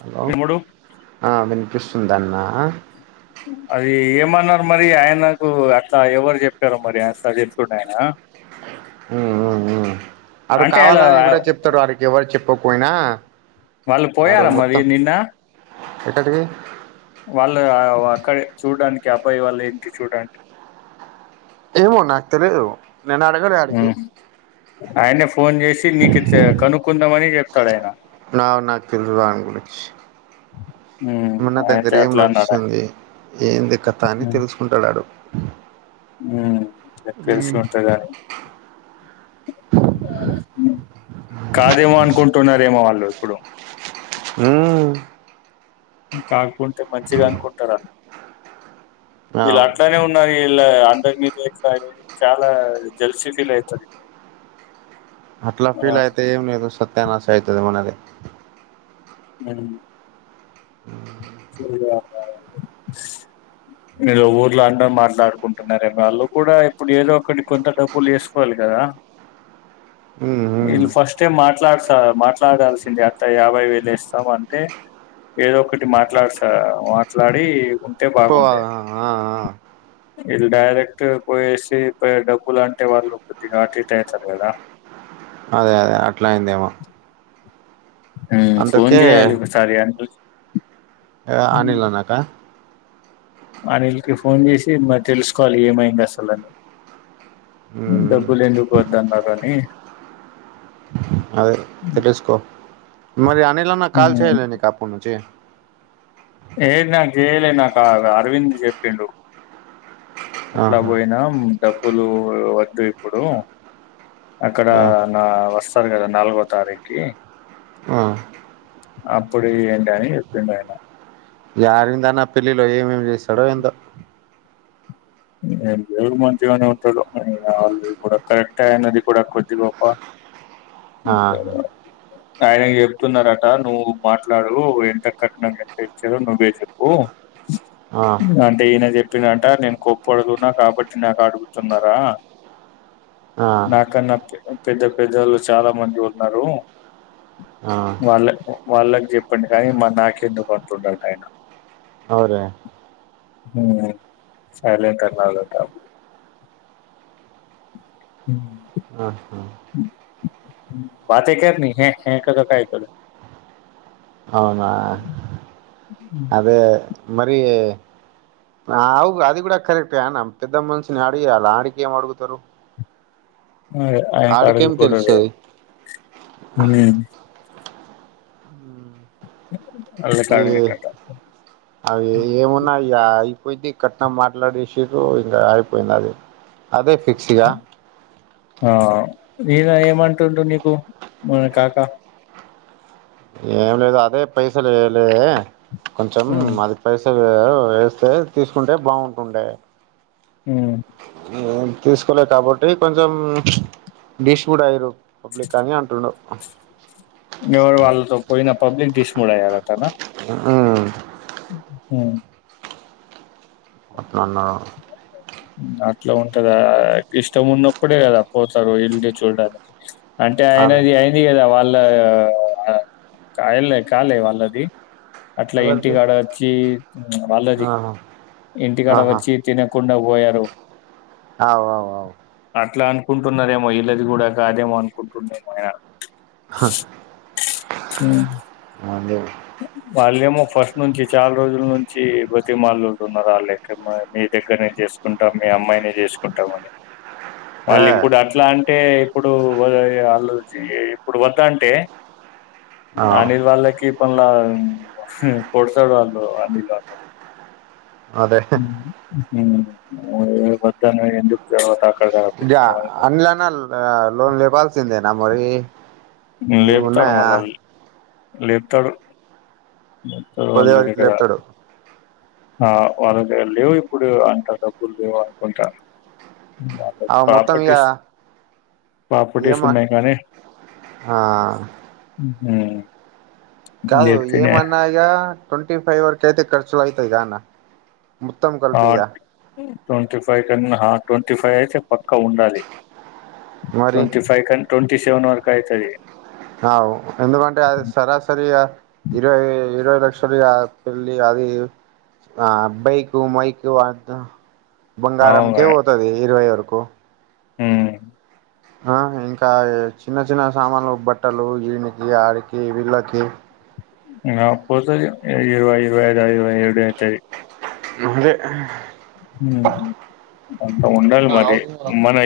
Hello భీముడు ఆ వినిపిస్తుంద అన్న అది ఏం ఏమన్నారు మరి ఆయనకు అట్లా ఎవరు చెప్పారో మరి అట్లా చెప్ండే ఆయన ఉ అడు అంటే అలా కావాలని కూడా చెప్తాడు వాడికి ఎవరు చెప్పకపోయినా వాళ్ళు ఆడు పోయారా మరి మొత్తం నిన్న ఎక్కడికి వాళ్ళు అక్కడ చూడడానికి అబ్బాయి వాళ్ళ ఏంటి చూడండి ఏమో నాకు తెలీదు ఆయనే ఫోన్ చేసి నీకు కనుక్కుందామని చెప్తాడు ఆయన [unintelligible] మ ఉమ్, నా దగ్గర అయితే ఏం అట్లా అన్నాడా నడుస్తుంది ఏంది కథ అని తెలుసుకుంటాడాడు ఉ తెలిసి ఉంటుగానీ కాదేమో అనుకుంటున్నారేమో వాళ్ళు ఇప్పుడు అ కాకుంటే మంచిగా అనుకుంటారు అ వీళ్ళు అవు అట్లానే ఉన్నారు ఇలా అందరి మీదకా చాలా జల్సీ ఫీల్ అవుతారు ఇ అట్లా ఫీల్ అయితే ఏవున సత్యానస అయితు మనది మనం శనివారం రావాలి మీరు ఊర్లో అందరూ మాట్లాడుకుంటున్నారే వాళ్ళు కూడా ఇప్పుడు ఏదో ఒకడి కొంత డబ్బులు వేసుకోవాలి కదా ఉమ్ ఉమ్ ఇల్ ఫస్ట్ [unintelligible] మాట్లాడత మాట్లాడాల్సింది అట్లా యాభై వేలు ఇస్తాం అంటే ఏదో ఒకటి మాట్ [unintelligible] సా మాట్లాడి పోవా బాగుండే ఆ వీళ్ళు డైరెక్ట్ పోయేసి డబ్బులు అంటే వాళ్ళు కొద్దిగా అట ఇట్ అవుతారు కదా అదే అదే అట్లా అయిందేమో ఫోన్ అందుకే చేయ్యాలి ఒకసారి అని అనిలోన్నాక అనిల్కి ఫోన్ చేసి మరి తెలుసుకోవాలి ఏమైంది అసలుని ఉమ్ డబ్బులు ఎందుకు పోద్ద అన్నారు అని అదే తెలిసుకో మరి అనిలన కాల ఉమ్, చేలేని కాపు నుంచి ఏది నాకు చేయలే నాకు అరవింద్ చెప్పిడు అట్లా ఆహా పోయినా డబ్బులు వద్దు ఇప్పుడు అక్కడ ఆ, నా వస్తారు కదా నాలుగో తారీకి ఆ. అప్పుడు ఏంట అని చెప్పిండ అనా ఈ అరవిందన్న పెళ్లిలో ఏమేమి చేస్తాడో ఏందో మంచిగానే ఉంట అల్ కూడా కరక్నది కూడా [unintelligible] వప్ప ఆ ఆయన చెప్తున్నారట నువ్వు మాట్లాడు ఎంత కట్న ఎంత ఇచ్చదో నువ్వే చెప్పు ఆ, అంటే ఈయన చెప్పినట నేను కొప్పు అడుగున్నా కాబట్టి నాకు అడుగుతున్నారా ఆ, నాకన్నా పెద్ద పెద్దలు చాలా మంది ఉన్నారు ఆ. వాళ్ళ వాళ్ళకి చెప్పండి కానీ మా నాక ఎందుకు అంటున్నాడు అవురే [unintelligible] కనాలట ఆహా. హ [unintelligible] అవునా అదే మరి అవుగు అది కూడా కరెక్ట్ నమ్ పెద్ద మనుషని అడిగ అలా ఆడికి అడుగుతారు అ ఆయ కాడకి ఆడికేం కూడద తెలుస్తుంది అలా ఈ కడు కట్టత అవి ఏమున్నాయ పోయిది కట్నం మాట్లాడసిరు ఇంకా అయిపోయింది అది అదే ఫిక్స్ ఇగ ఆ మీనా ఏమంటుండు నీకు మ కాకా ఏం లేదు అదే పైసలులే కొంచెం అది పైస వేస్తే తీసుకుంటే బాగుంటుండే ఉమ్ తీసుకోలేదు కాబట్టి కొంచెం బీష్డ్ ఐరోపబ్లిక్ని అంటడు ఎవరు వాళ్ళతో పోయిన పబ్లిక్ తీసుకున్నాడు [unintelligible] ఉ హ అట్లానా అట్లా ఉంటందా ఇష్టం ఉన్నప్పుడే కదా పోతారు వెళ్ద చూడానికి అంటే అదే ఆయనది అయింది కదా వాళ్ళు [unintelligible] కాల వళ్ళది అట్లా ఎవరిది ఇంటికాడ వచ్చి వాళ్ళది ఆహా ఇంటికాడ ఆహా వచ్చి తినకుండా పోయారు అవు అవువు కుంటున్నారేమో ఈల్లది కూడ కాదేమో అనుకుంటుండేమో ఆయన. హ మ్ వాళ్ళేమో ఫస్ట్ నుంచి, చాలా రోజుల నుంచి బతిమాలినట్టున్నారు. వాల్ ఎక్కడ మ, మీ దగ్గరనే చేస్ కుంటాం మీ అమ్మాయినే చేసుకుంటాం అని ఏ వాళ్ళు ఇప్పుడు అట్లాన్ అంటే ఇప్పుడు వా ఆళ్ళు జీ ఇప్పుడు వద్ద అంటే, అవు అనిల్ వాళ్ళకి, మళ్ళా కొడతారు వాళ్ళు అన్నీ ఇలా ఉన్నాయి. అదే మ్ వద్దన్నాక ఎందుకు చదవత అంటే అన్లాన లోన్ లేపాల్సిందేనా మరి! లేపుతాడు ఏమున్నాయా మల్ల. లేపుతాడు. మొత్తం అల్లుడుదే పొదివరికి కదా లేపుతాడు ఆ వాళ్ళ దగ్గర లేవు ఇప్పుడు. అంత డబ్బులు లేవు అనుకుంటా. మ్ అప్పటి అవి మొత్తం ఇక పాపటీస్, పాపటీస్ ఉన్నాయి కానీ, హా మ్హు కాదు ఏమన్నగ ట్వంటీ ఫైవ్ వరకు అయితే, ఖర్చులు అయితాయి గా అన్న! మొత్తం కలిపి ఆ ఇగ ట్వంటీ ఫైవ్ కన్నా, ట్వంటీ ఫైవ్ అయితే పక్కా ఉండాలి. మరి ట్వంటీ ఫైవ్ కన్ ట్వంటీ సెవెన్ వరకు అయితది. అవ్ ఎందుకంటే, అది సరాసరి ఇగ ఇరవై, ఇరవై లక్షలు యా పెళ్ళి అది ఆ బైకు మైకు అద్దు బంగారంకె పోతది ఇరవై వరకు. మ్ ఆ ఇంకా చిన్న చిన్న సామాన్లు బట్టలు, ఈనికి, ఆడికి, వీళ్ళకి. ఇంగ పోతది. ఇరవై, ఇరవై ఐదు ఆయ. ఇరవై ఏడు అయితది. ముందే మ్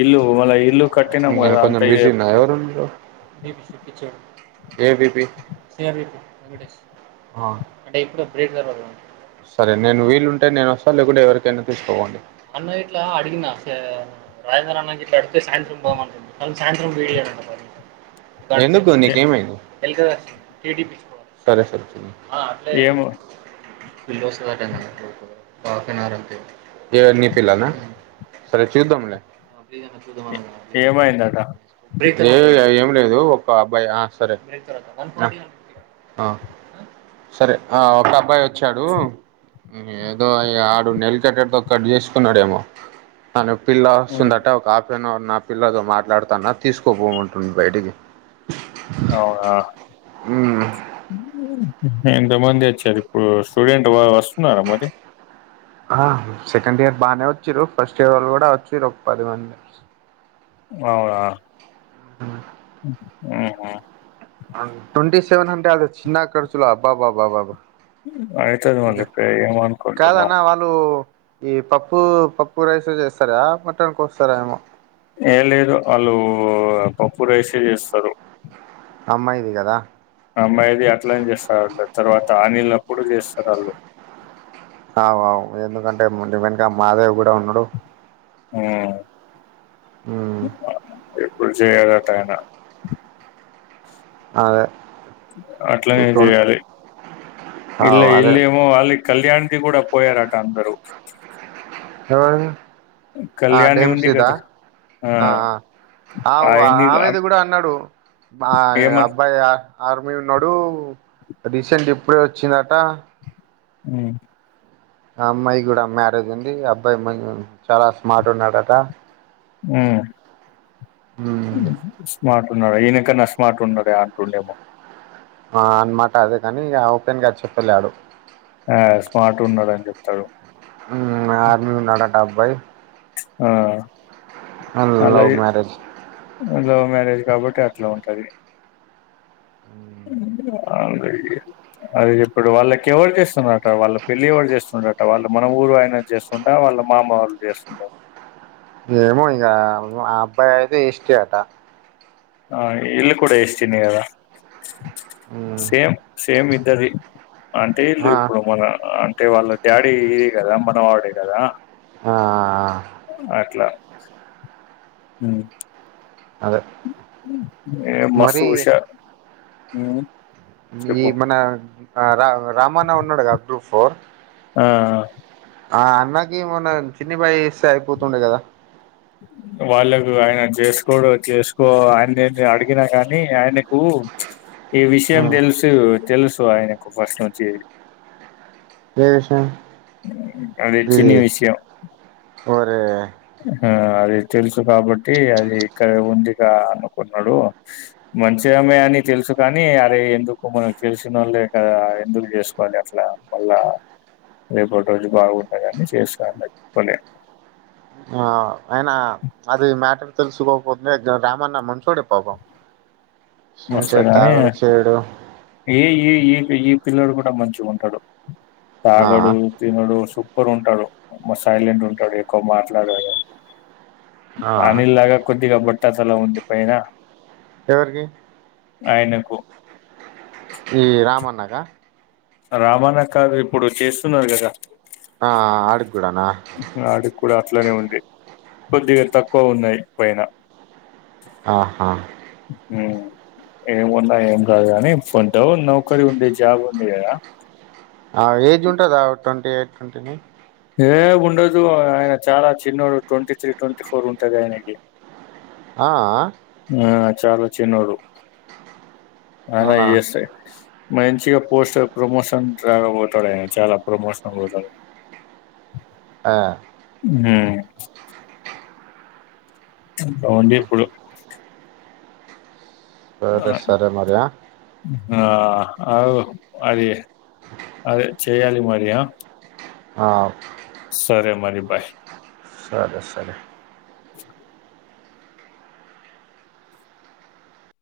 ఇల్లు మన ఇల్లు కట్టినాం నేను కదా అంత కొంచెం బిజీ ఉన్నా. ఎవరండి మీరు ఏ బీపి ఆ సరే నేను వీలుంటే నేను వస్తా లేకుంటే ఎవరికైనా పిలుచుకోపోండి. రాజేంద్ర అ ఇట్ అడుతే సాయంత్రం పోవమంది క సాయంత్రం వీడి ఎందుకు నీకేమైంది? సరె సరె చూద్దాం. ఆ అట్లే ఏమో ఎవర్ నీ పిల్లల్నా? సరే చూద్దాం లే. ఏమైందట ఏ అయేమన్ లేదు ఒక అబ్బాయి. ఆ సరే. అ. అ. సరే. ఆ ఒక అబ్బాయో వచ్చాడు. ఏదో ఆడు నెయిల్ కట్టర్ తో కట్ చేసుకున్నాడేమో! ఆ నొప్పిల్ల వస్తుందట ఒక ఆ అన నా పిల్లతో మాట్లాడతాన్న తీసుకపోమంటుండు బయటికి. అవునా! మ్మ్ ఎంత మంది వచ్చారు ఇప్పుడు? స్టూడెంట్ వ వస్తున్నారా మరి? ఆ సెకండ్ ఇయర్ బానే వచ్చిర్రు ఫస్ట్ ఇయర్ వాళ్ళు కూడ వచ్చిర్రు. ఒక పది మంది. అవునా మ్ మ్హు మ్ హు ట్వంటీ సెవెన్ అంటే, అది చిన్న ఖర్చుల అబ్బాబబ్బాబాబ ఉమ్ అయితది మళ్లీ ప్ కాదన్న ఏమనుకుంటున్నవ్. వాళ్ళు ఈ పప్పు పప్పు రైస్తో చేస్తారా మటన్ కోస్తారేమో ఏం లేదు వాళ్ళు పప్పు రైసే చేస్తారు. అమ్మాయిది కదా. అమ్బాయిది అట్లనే చేస్తాండె తర్వాత ఆనిళ్ళ అప్పుడు చేస్తారు ఆళ్ళు అవుఆవ్ ఎందుకంటే ముందు వెన్క మాదేవి కూడా ఉన్నడు. ఉమ్ ఉమ్ ఇప్పుడు చేయడట ఆయన అదే అట్లనేే చేయ్యాలి. ఇల్లె అవు అదే ఈల్లేమో ఆళ్ళ కళ్యాణ్ది కూడా పోయారట అందరూ ఎవరిది ఆ కళ్యాణి ఉంది దేమ్సిదా? కదా ఆ ఆ ఆవొ ఆయన్ని ఆమెది కూడా అన్నాడు ఆ ఏమ అబ్బాయి ఆర్మీ ఉన్నాడు రీసెంట్ ఇప్పుడే వచ్చిందట. ఉమ్ ఆ అమ్మాయి కూడా మ్యారేజ్ ఉంది. అబ్బాయి మం చాలా స్మార్ట్ ఉన్నాడట. మ్ ఉమ్ స్మార్ట్ న్నాడు ఈయనకన్నా స్మాట్ ఉండటగా అంటుండేమో. ఆ అనమాట అదే కాని ఇక ఓపెన్ గా చెప్పలే ఆడు ఆ స్మార్ట్ ఉన్నాడని చెప్తాడు. అబ్బాయ్ ఆ అలా లవ్ మ్యారేజ్ లవ్ మ్యారేజ్ కాబట్టి అట్లే ఉంటది. [unintelligible] అదే చెప్పడు వాళ్ళకి ఎవరు చేస్తురట వాళ్ళు పెళ్లి ఎవరు చేస్తురట వాళ్ళ మన ఊరు ఆయన చేస్తుంటా వాళ వాళ్ళ మామ వాళ్ చేస్తుండ్రా? ఏమో ఇంక మా అబ్బాయి అయితే ఎస్టీ అట ఆ ఈళ్ళు కూడా ఎస్టీనే కదా. మ్మ్ సేమ్ సేమ్ ఇద్దది అంటే ఈల్ ఆ ఇప్పుడు మన అంటే వాళ్ళ డాడీ ఇదేగదా మనవాడే కదా ఆ అట్లా మ్ అదే ఏ మస్త్ మరి ఉషా ఊ ఈ మన రా రామన్న ఉన్నాడు కదా ట్రూఫో ఆ ఆ ఆ అన్నాకి మొన్న చిన్ని బయి ఇస్తే అయిపోతుండే కదా. వాళ్ళకు ఆయన చేసుకోడు చేసుకో ఆయన నేను అడిగినా కాని ఆయనే కు ఈ విషయం తెలుసు తెలుసు ఆయనకు ఫస్ట్నుంచి ఏ విషయం అదే ఇది చిన్ని విషయం ఒరే ఆ అది తెలుసు కాబట్టి అది ఇక్కడ ఉందికా అనుకున్నాడు. మంచి ఆమే అని తెలుసు కాని అరే ఎందుకు మనకు తెలిసిన వాళ్ళే కదా ఎందుకు చేసుకోవాలి అట్లా మళ్ళా రేపటి రోజు బాగుంట కాని చేస్కో అని చెప్పలే ఆ అయినా అది మ్యాటర్ తెలుసుకోకుండే రామన్న మంచోడే పోపం [inaudible] మస్త కానీ ఈ ఈ ఈ ఈపే పిల్లడు కూడా మంచిగా ఉంటడు ఆ తాగడు తినడు సుప్ పర్ ఉంటాడు సైలెంట్ ఉంటాడు ఎక్కువ మాట్లాడడు. అనీల్ లాగా కొద్దిగా బట్ట తల ఉంది పైన ఎవరికి ఆయనకు ఈ రామన్న క రామాన్న కాక ఇప్పుడు చేస్తున్నారు కదా ఆ ఆడి కుడానా ఆడికి కూడా అట్లనే ఉంది కొద్దిగా తక్కువ ఉన్నాయి పైన ఆహా ఉ ఏం ఉన్నా ఏం కాదు కాని కొంచెం నౌకరీ ఉంది జాబ్ ఉంది కదా ఏజ్ ఉంటుందా ట్వంటీ ఎయిట్ ట్వంటీని ఏ ఉండదు ఆయన చాలా చిన్నడు ట్వంటీ త్రీ ట్వంటీ ఫోర్ ఉంటది ఆయనకి ఆ ఆ ఆ చాలా చిన్నాడు ఆయన అవునా ఏఎస్ఐ మంచిగా పోస్ట్ ప్రమోషన్ రా పోతాడు చాలా ప్రమోషన్ పోతాడు ఆ ఉ అవుండి ఇప్పుడు ఆహా. సరే సరే మరీ ఆ ఆ అ అది అది చెయాలి మరి ఆ సరే మరి బై సరే సరే చ్